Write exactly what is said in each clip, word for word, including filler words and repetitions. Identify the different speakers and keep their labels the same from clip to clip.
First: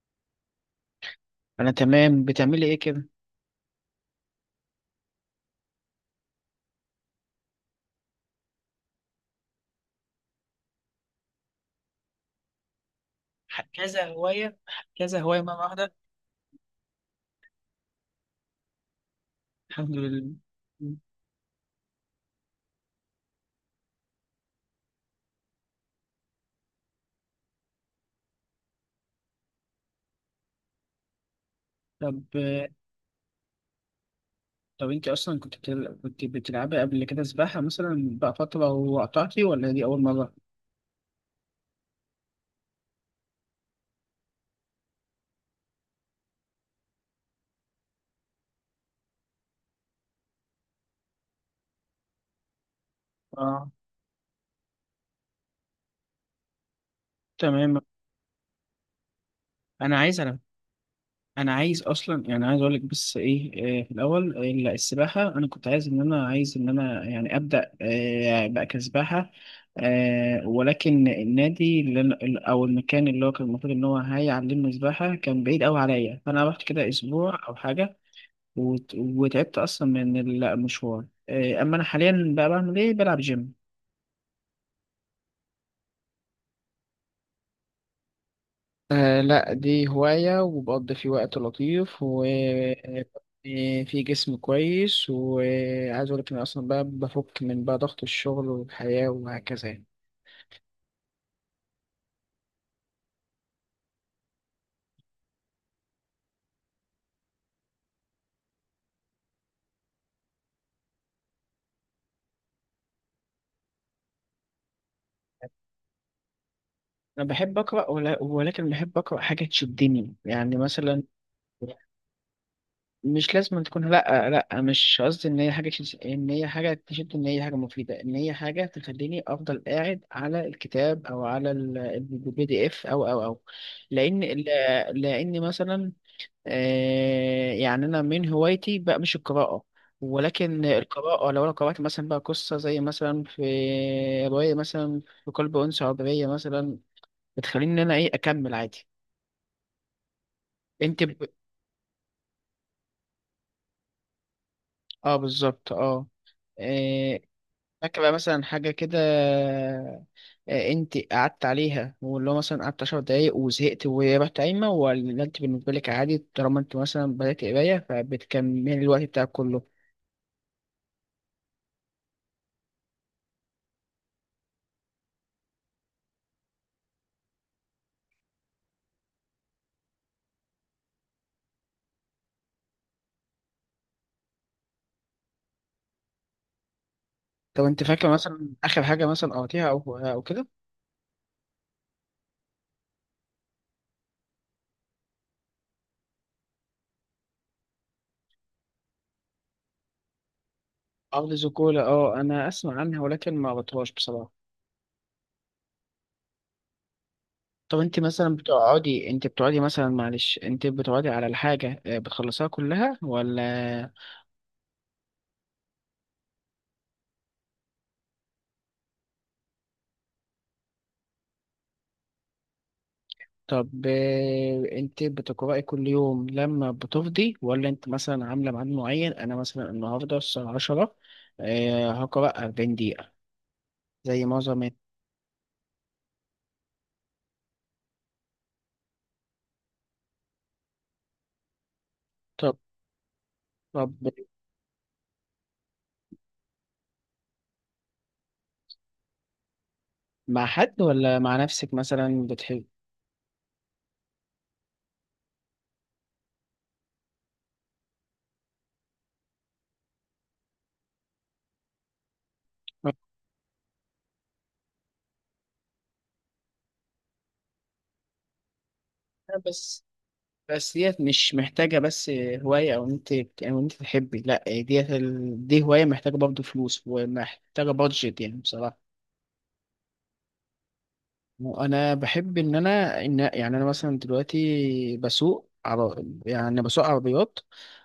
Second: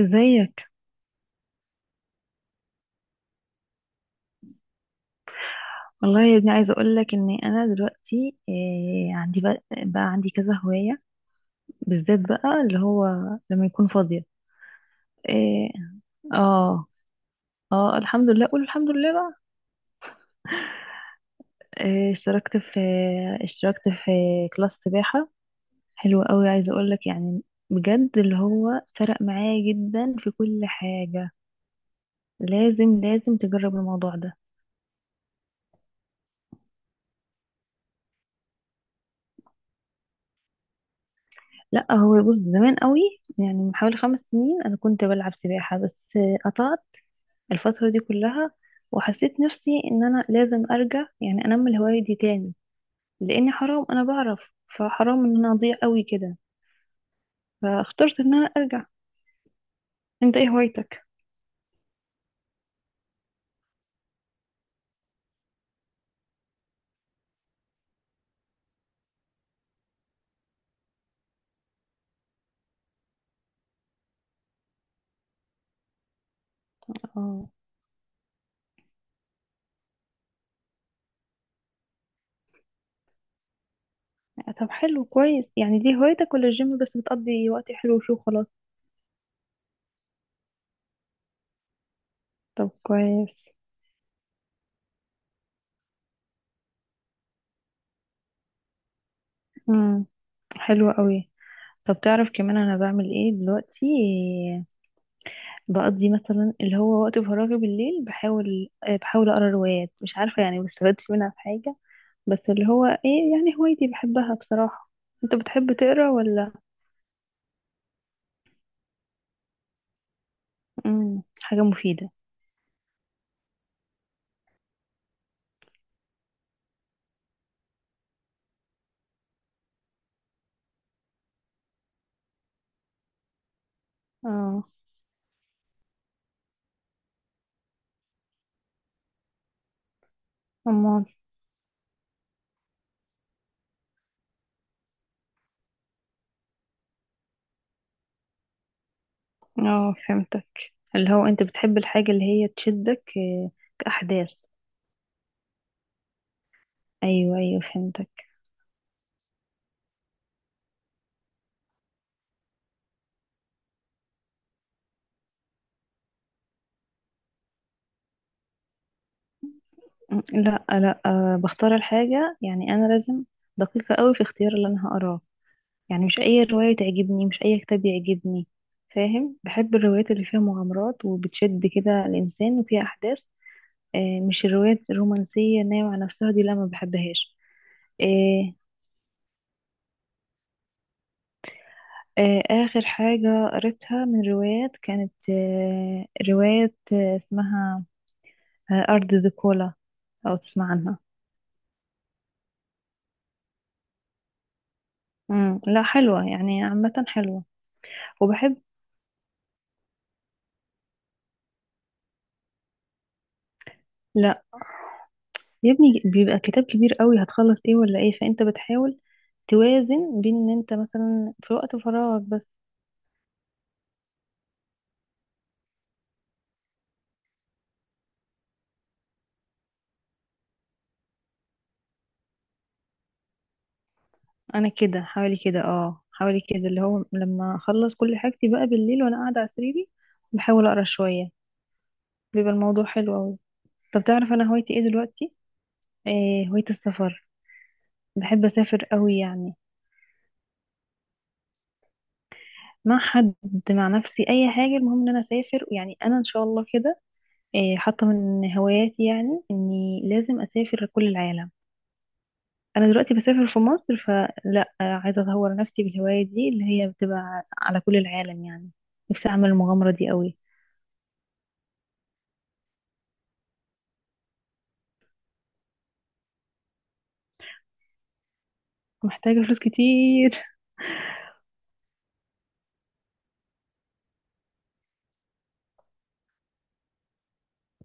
Speaker 1: ازيك؟
Speaker 2: انا تمام بتعملي ايه كده.
Speaker 1: والله يا ابني عايزه اقول لك ان انا دلوقتي إيه عندي بقى, بقى عندي كذا هوايه بالذات بقى اللي هو
Speaker 2: ح-
Speaker 1: لما يكون
Speaker 2: كذا
Speaker 1: فاضيه.
Speaker 2: هوايه ح- كذا هوايه مره
Speaker 1: إيه.
Speaker 2: واحده.
Speaker 1: اه، اه، الحمد لله. قول الحمد لله بقى.
Speaker 2: الحمد لله.
Speaker 1: إيه، اشتركت في اشتركت في كلاس سباحه. حلو قوي، عايزه اقول لك يعني بجد اللي هو فرق معايا جدا في كل حاجه.
Speaker 2: طب،
Speaker 1: لازم لازم تجرب الموضوع ده.
Speaker 2: طب انت اصلا كنت بتل... كنت بتلعبي قبل كده سباحه مثلا بقى فتره وقطعتي ولا دي اول مره؟
Speaker 1: لا، هو بص زمان قوي. يعني من حوالي خمس سنين انا كنت بلعب سباحه. بس قطعت الفترة دي كلها. وحسيت نفسي ان انا لازم ارجع، يعني انمي الهواية دي تاني لاني
Speaker 2: اه،
Speaker 1: حرام انا بعرف. فحرام ان انا اضيع قوي كده.
Speaker 2: تمام.
Speaker 1: فاخترت ان انا ارجع.
Speaker 2: انا عايز
Speaker 1: انت
Speaker 2: على
Speaker 1: ايه هوايتك؟
Speaker 2: انا عايز اصلا، يعني عايز اقول لك بس ايه آه، في الاول، آه، لا، السباحه انا كنت عايز ان انا عايز ان انا يعني ابدا آه، بقى كسباحه، آه، ولكن النادي اللي أنا- او المكان اللي هو كان المفروض ان هو هيعلمني سباحه كان بعيد قوي عليا، فانا رحت كده اسبوع
Speaker 1: اه،
Speaker 2: او حاجه وت- وتعبت اصلا من المشوار. آه، اما انا حاليا بقى بعمل ايه، بلعب جيم.
Speaker 1: طب حلو، كويس. يعني دي هوايتك ولا الجيم بس بتقضي وقت حلو وشو خلاص؟
Speaker 2: آه لا، دي هواية وبقضي فيه وقت لطيف
Speaker 1: طب كويس.
Speaker 2: وفي جسم كويس، وعايز أقول لك إن أصلا بقى بفك من بقى ضغط الشغل والحياة وهكذا يعني.
Speaker 1: امم حلو قوي. طب تعرف كمان انا بعمل ايه دلوقتي؟ بقضي مثلا اللي هو وقت فراغي بالليل، بحاول آه، بحاول اقرا روايات. مش عارفه يعني ما استفدتش منها في حاجه، بس اللي هو ايه يعني هوايتي بحبها بصراحة. انت بتحب تقرا ولا؟
Speaker 2: أنا بحب أقرأ ولا- ولكن بحب أقرأ حاجة تشدني، يعني مثلا
Speaker 1: امم حاجة مفيدة.
Speaker 2: مش لازم أن تكون، لا لا مش قصدي إن هي حاجة تش- إن هي حاجة تشد، إن هي حاجة مفيدة، إن هي حاجة تخليني أفضل قاعد على الكتاب أو على البي دي إف أو أو أو. لأن،
Speaker 1: اه،
Speaker 2: لأن مثلا آه، يعني انا من هوايتي بقى مش القراءه، ولكن
Speaker 1: امال.
Speaker 2: القراءه لو انا قرات مثلا بقى قصه زي مثلا في روايه مثلا في قلب انثى عبريه مثلا، بتخليني ان انا ايه اكمل عادي.
Speaker 1: اه فهمتك.
Speaker 2: انت
Speaker 1: اللي
Speaker 2: ب...
Speaker 1: هو انت بتحب الحاجة اللي هي تشدك آه، كأحداث.
Speaker 2: اه بالظبط اه. آه،
Speaker 1: ايوه، ايوه،
Speaker 2: فاكره
Speaker 1: فهمتك.
Speaker 2: مثلا حاجه كده آه، انت قعدت عليها، واللي هو مثلا قعدت عشر دقايق وزهقت ورحت قايمه، ولا انت بالنسبه لك عادي طالما انت مثلا بدات قرايه فبتكمل الوقت بتاعك كله؟
Speaker 1: أمم، لا، لا، آه، بختار الحاجة. يعني انا لازم دقيقة قوي في اختيار اللي انا هقراه. يعني مش اي رواية تعجبني، مش اي كتاب يعجبني. فاهم؟ بحب الروايات اللي فيها مغامرات وبتشد كده الانسان وفيها احداث. آه، مش الروايات الرومانسية نايمة على نفسها دي، لا ما بحبهاش.
Speaker 2: طب انت فاكره
Speaker 1: آه،
Speaker 2: مثلا اخر حاجه مثلا قريتيها او او كده؟
Speaker 1: آه، آه، آخر حاجة قريتها من روايات كانت آه، رواية آه، اسمها آه، أرض زيكولا. أو تسمع عنها؟
Speaker 2: ارض زيكولا، اه انا اسمع عنها ولكن ما قريتهاش بصراحه.
Speaker 1: مم. لا، حلوة يعني، عامة حلوة.
Speaker 2: طب انت مثلا
Speaker 1: وبحب.
Speaker 2: بتقعدي انت بتقعدي مثلا معلش انت بتقعدي على الحاجه، آه، بتخلصيها كلها ولا؟
Speaker 1: لا يا ابني، بيبقى كتاب كبير قوي هتخلص ايه ولا ايه. فانت بتحاول توازن بين ان انت مثلا في وقت فراغك بس.
Speaker 2: طب، آه، انت بتقرأي كل يوم لما بتفضي، ولا انت مثلا عامله ميعاد معين؟ انا مثلا النهارده الساعه عشرة، آه، هقرأ اربعين دقيقه زي معظم.
Speaker 1: انا كده حوالي كده اه حوالي كده اللي هو لما اخلص كل حاجتي بقى بالليل وانا قاعدة على سريري بحاول اقرا شوية. بيبقى
Speaker 2: طب،
Speaker 1: الموضوع حلو أوي.
Speaker 2: طب
Speaker 1: طب تعرف أنا هوايتي إيه دلوقتي؟ إيه، هواية السفر. بحب أسافر أوي يعني.
Speaker 2: مع حد ولا مع نفسك مثلا بتحب؟
Speaker 1: مع حد، مع نفسي، أي حاجة، المهم إن أنا أسافر. يعني أنا إن شاء الله كده إيه حاطة من هواياتي، يعني إني لازم أسافر كل العالم. أنا دلوقتي بسافر في مصر، فلا، آه، عايزة أطور نفسي بالهواية دي اللي هي بتبقى على كل العالم يعني. نفسي أعمل
Speaker 2: بس
Speaker 1: المغامرة دي أوي.
Speaker 2: بس ديت مش محتاجة بس هواية، أو أنت أو أنت تحبي، لأ، ديت ال... دي هواية محتاجة برضه فلوس ومحتاجة بادجت يعني بصراحة.
Speaker 1: محتاجة فلوس كتير.
Speaker 2: وأنا بحب إن أنا إن يعني أنا مثلا دلوقتي بسوق عر... يعني بسوق عربيات،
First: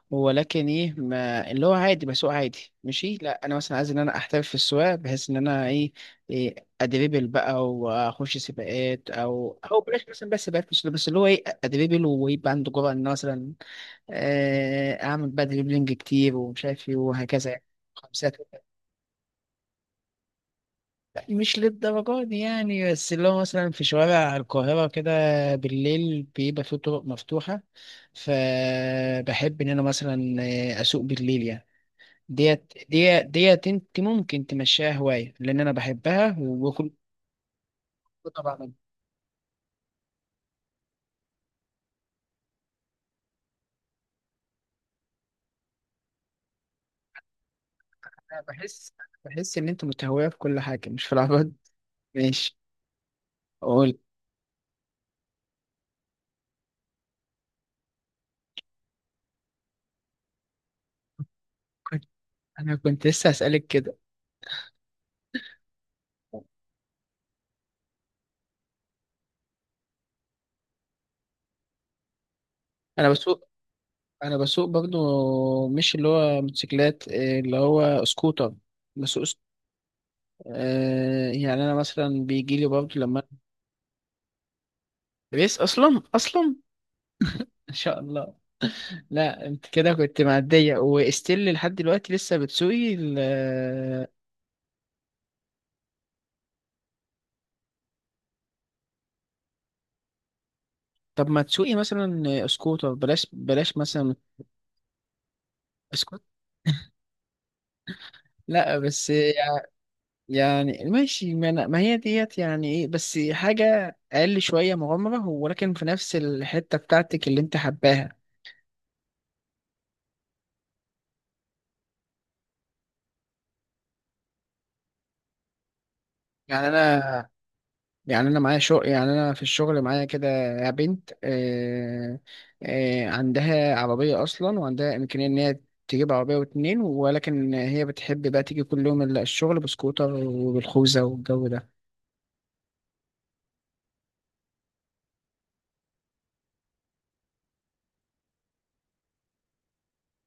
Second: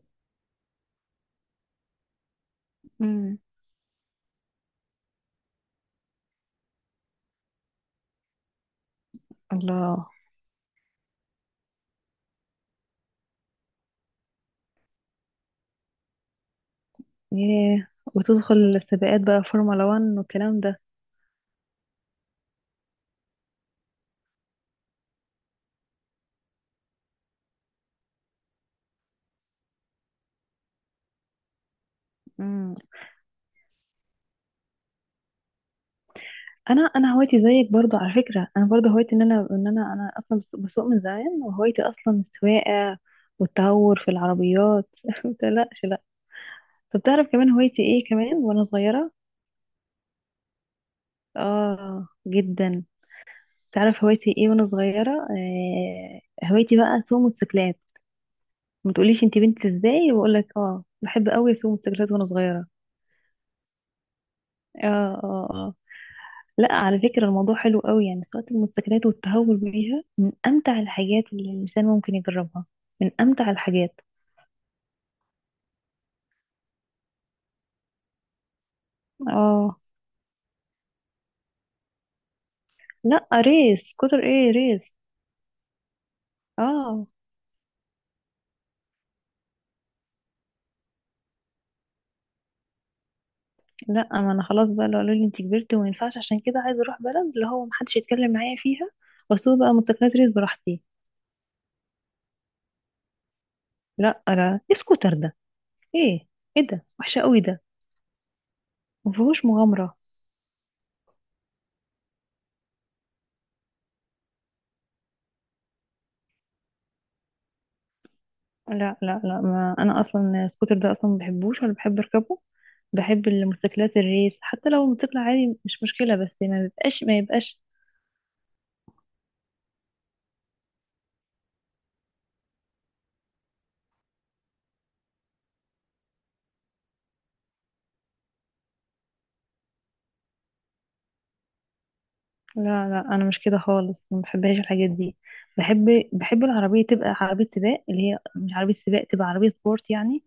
Speaker 2: ولكن إيه ما... اللي هو عادي بسوق عادي ماشي.
Speaker 1: مم.
Speaker 2: لأ، أنا مثلا عايز إن أنا أحترف في السواقة بحيث إن أنا إيه، إيه أدريبل بقى وأخش سباقات، أو أو بلاش
Speaker 1: الله.
Speaker 2: مثلا بس سباقات، مش بس اللي هو إيه أدريبل ويبقى عنده جرأة إن أنا مثلا، آه، اعمل بقى دريبلينج كتير ومش عارف ايه وهكذا يعني،
Speaker 1: ياه.
Speaker 2: خمسات
Speaker 1: وتدخل
Speaker 2: وكده.
Speaker 1: السباقات بقى فورمولا 1 والكلام ده؟
Speaker 2: لا، مش للدرجه دي يعني، بس اللي هو مثلا في شوارع القاهره كده بالليل بيبقى فيه طرق مفتوحه، فبحب ان انا مثلا آه، اسوق بالليل يعني. ديت
Speaker 1: مم.
Speaker 2: ديت ديت انت ممكن تمشيها هوايه لان انا بحبها
Speaker 1: انا
Speaker 2: وكل.
Speaker 1: انا هوايتي زيك برضو على فكره، انا
Speaker 2: طبعا.
Speaker 1: برضو هوايتي ان انا ان انا انا اصلا بس- بسوق من زمان، وهوايتي اصلا السواقه والتهور في العربيات ما تقلقش، لا. طب تعرف كمان هوايتي ايه كمان
Speaker 2: أنا
Speaker 1: وانا
Speaker 2: بحس
Speaker 1: صغيره؟
Speaker 2: بحس ان انت متهويه في كل حاجه مش في العربيات.
Speaker 1: اه
Speaker 2: ماشي.
Speaker 1: جدا.
Speaker 2: قول.
Speaker 1: تعرف هوايتي ايه وانا صغيره؟ آه هوايتي بقى اسوق موتوسيكلات. ما تقوليش انت بنت ازاي، واقول لك اه بحب قوي اسوق
Speaker 2: كنت-
Speaker 1: موتوسيكلات وانا صغيره.
Speaker 2: انا كنت لسه هسألك كده.
Speaker 1: اه، اه، آه. لا، على فكرة الموضوع حلو قوي يعني سواقة الموتوسيكلات والتهور بيها من أمتع الحاجات اللي الإنسان ممكن يجربها.
Speaker 2: انا
Speaker 1: من
Speaker 2: بسوق
Speaker 1: أمتع الحاجات.
Speaker 2: انا بسوق برضو مش اللي هو موتوسيكلات، إيه اللي هو سكوتر. بسوق سك...
Speaker 1: اه.
Speaker 2: آه، يعني انا مثلا بيجي لي برضو لما،
Speaker 1: لا، ريس كتر ايه، ريس.
Speaker 2: ريس اصلا اصلا
Speaker 1: اه،
Speaker 2: ان شاء الله. لا انت كده كنت معديه واستيل لحد دلوقتي لسه بتسوقي ال...
Speaker 1: لا، ما انا خلاص بقى. لو قالوا لي انت كبرتي وما ينفعش عشان كده، عايزة اروح بلد اللي هو محدش يتكلم معايا فيها واسوق بقى موتوسيكلات ريس براحتي.
Speaker 2: طب ما تسوقي مثلا سكوتر، بلاش بلاش مثلا
Speaker 1: لا، لا، ايه سكوتر ده؟
Speaker 2: سكوت
Speaker 1: ايه، ايه ده وحشة قوي ده،
Speaker 2: لا بس
Speaker 1: مفيهوش
Speaker 2: يع-
Speaker 1: مغامرة.
Speaker 2: يعني ماشي، ما, أنا... ما هي ديت يعني ايه، بس حاجه اقل شويه مغامره، ولكن في نفس الحته بتاعتك اللي انت حباها.
Speaker 1: لا، لا، لا، ما انا اصلا السكوتر ده اصلا ما بحبوش ولا بحب اركبه. بحب الموتوسيكلات الريس، حتى لو موتوسيكل عادي مش مشكله، بس ما
Speaker 2: يعني
Speaker 1: بيبقاش ما
Speaker 2: انا
Speaker 1: يبقاش.
Speaker 2: يعني انا معايا شغل، يعني انا في الشغل معايا كده بنت، آه آه عندها عربيه اصلا وعندها امكانيه ان هي تجيب عربيه واتنين، ولكن هي بتحب بقى تيجي كل يوم ال- الشغل بسكوتر وبالخوذه والجو ده.
Speaker 1: لا، لا، انا مش كده خالص، ما بحبهاش الحاجات دي. بحب بحب العربيه تبقى عربيه سباق اللي هي مش عربيه سباق تبقى عربيه سبورت يعني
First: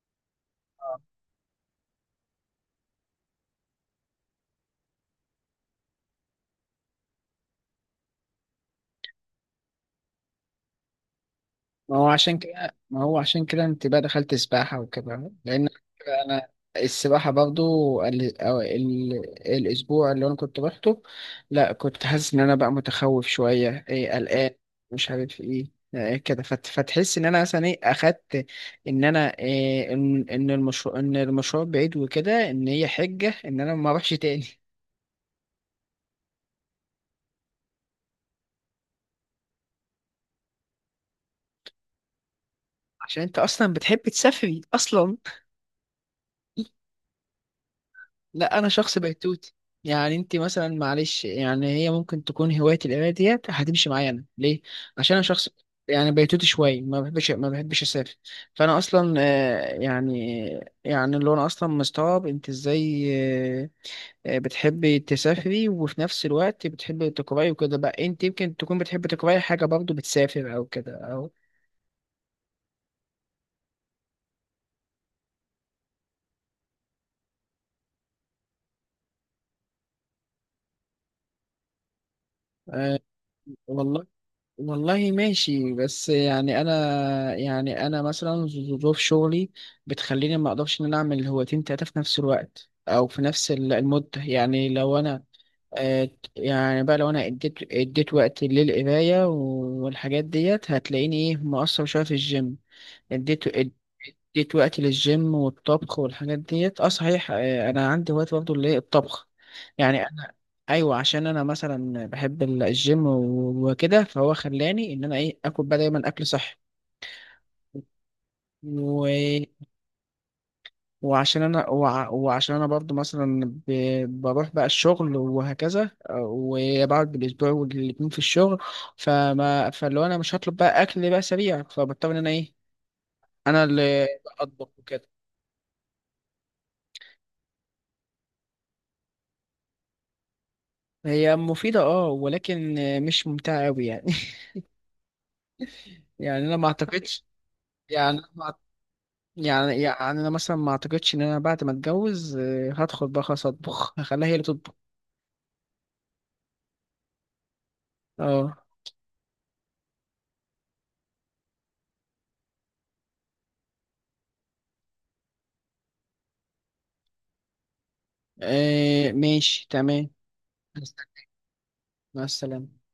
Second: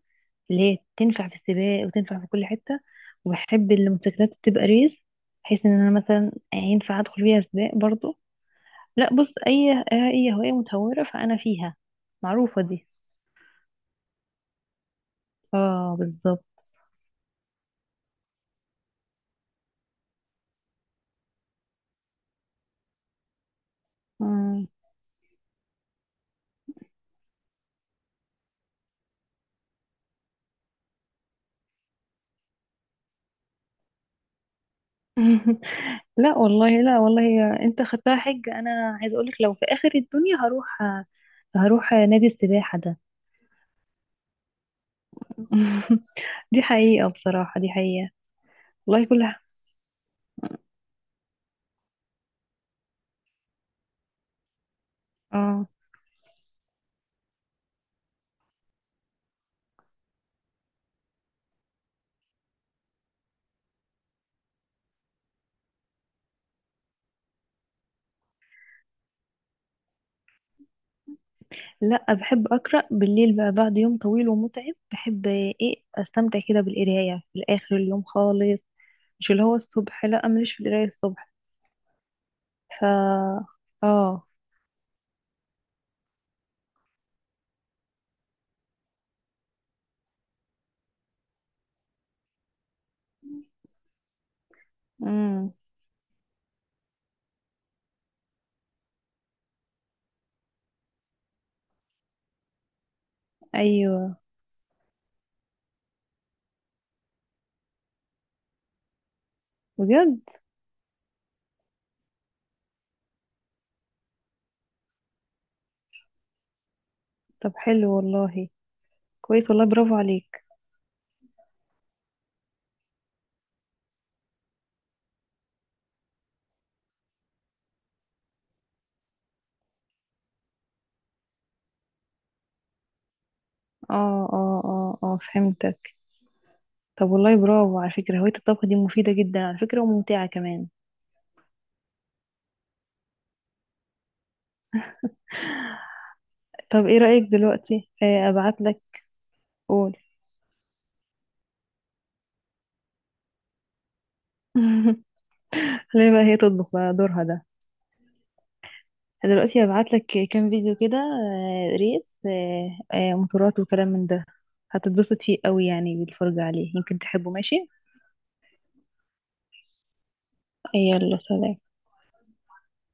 Speaker 1: اللي هي تنفع في السباق وتنفع في كل حته. وبحب الموتوسيكلات تبقى ريس بحيث ان انا مثلا ينفع ادخل فيها سباق برضو. لا، بص، اي اي هوايه متهوره فانا فيها
Speaker 2: ما هو عشان
Speaker 1: معروفه
Speaker 2: كده
Speaker 1: دي.
Speaker 2: ما هو عشان كده انت بقى دخلت سباحة وكده لأن
Speaker 1: اه، بالظبط.
Speaker 2: أنا السباحة برضو ال... أو ال... الأسبوع اللي أنا كنت روحته، لا كنت حاسس إن أنا بقى متخوف شوية إيه، قلقان،
Speaker 1: آه.
Speaker 2: مش عارف إيه إيه كده فت... فتحس إن أنا مثلا إيه أخدت، إن أنا إيه إن إن المشروع، إن المشروع بعيد وكده، إن هي حجة إن أنا ما أروحش تاني.
Speaker 1: لا والله، لا والله، انت خدتها حج. انا عايز اقولك لو في اخر الدنيا هروح، هروح نادي السباحة ده.
Speaker 2: عشان أنت أصلا بتحب تسافري أصلا.
Speaker 1: دي حقيقة بصراحة، دي حقيقة.
Speaker 2: لا، انا شخص
Speaker 1: والله كلها.
Speaker 2: بيتوتي، يعني انت مثلا معلش يعني هي ممكن تكون هوايه القرايه ديت هتمشي معايا انا ليه، عشان انا شخص
Speaker 1: اه.
Speaker 2: يعني بيتوتي شويه، ما بحبش ما بحبش اسافر. فانا اصلا آه، يعني يعني اللي هو انا اصلا مستغرب انت ازاي، آه، آه، بتحبي تسافري وفي نفس الوقت بتحبي تقراي وكده، بقى انت يمكن تكون بتحبي تقراي حاجه برضو بتسافر او كده او.
Speaker 1: لا، بحب اقرا بالليل بقى بعد يوم طويل ومتعب. بحب ايه استمتع كده بالقراية في الاخر اليوم خالص، مش اللي هو الصبح، لا، ماليش في القراية الصبح. ف
Speaker 2: آه، والله،
Speaker 1: اه
Speaker 2: والله ماشي، بس يعني انا، يعني انا مثلا ظروف شغلي بتخليني ما اقدرش ان انا اعمل هوايتين تلاته في نفس الوقت او في نفس ال- المده. يعني لو انا،
Speaker 1: امم
Speaker 2: آه، يعني بقى لو انا اديت اديت وقت للقرايه والحاجات ديت هتلاقيني ايه مقصر شويه في الجيم. اديت
Speaker 1: ايوه،
Speaker 2: اديت وقتي للجيم والطبخ والحاجات ديت. اه صحيح، آه، انا عندي وقت برضه اللي هي الطبخ. يعني
Speaker 1: بجد.
Speaker 2: انا ايوه، عشان انا مثلا بحب ال- الجيم و- وكده، فهو خلاني ان انا ايه اكل بقى دايما اكل صحي.
Speaker 1: طب حلو والله،
Speaker 2: و...
Speaker 1: كويس والله، برافو عليك.
Speaker 2: وعشان انا وع... وعشان انا برضه مثلا ب... بروح بقى الشغل وهكذا، آه، وبقعد بالاسبوع والاتنين في الشغل، فما فلو انا مش هطلب بقى اكل بقى سريع، فبضطر ان انا ايه، انا اللي
Speaker 1: اه، اه،
Speaker 2: اطبخ
Speaker 1: اه،
Speaker 2: وكده.
Speaker 1: اه، فهمتك. طب والله برافو. على فكرة هواية الطبخ دي مفيدة جدا على فكرة، وممتعة كمان.
Speaker 2: هي مفيدة اه، ولكن مش ممتعة أوي يعني. يعني أنا ما
Speaker 1: طب ايه رأيك
Speaker 2: أعتقدش،
Speaker 1: دلوقتي
Speaker 2: يعني أنا
Speaker 1: آه،
Speaker 2: ما أعت-
Speaker 1: ابعت لك؟
Speaker 2: يعني
Speaker 1: قول.
Speaker 2: يعني أنا مثلا ما أعتقدش إن أنا بعد ما أتجوز، آه، هدخل بقى خلاص أطبخ، هخليها هي اللي تطبخ.
Speaker 1: خلينا بقى هي تطبخ بقى دورها ده.
Speaker 2: اه،
Speaker 1: دلوقتي هبعت لك كام فيديو كده، آه، ريس، آه، آه، موتورات وكلام من ده. هتتبسط فيه قوي يعني، بالفرجة عليه يمكن تحبه، ماشي؟
Speaker 2: آه، ماشي، تمام.
Speaker 1: يلا، سلام.
Speaker 2: مع السلامة.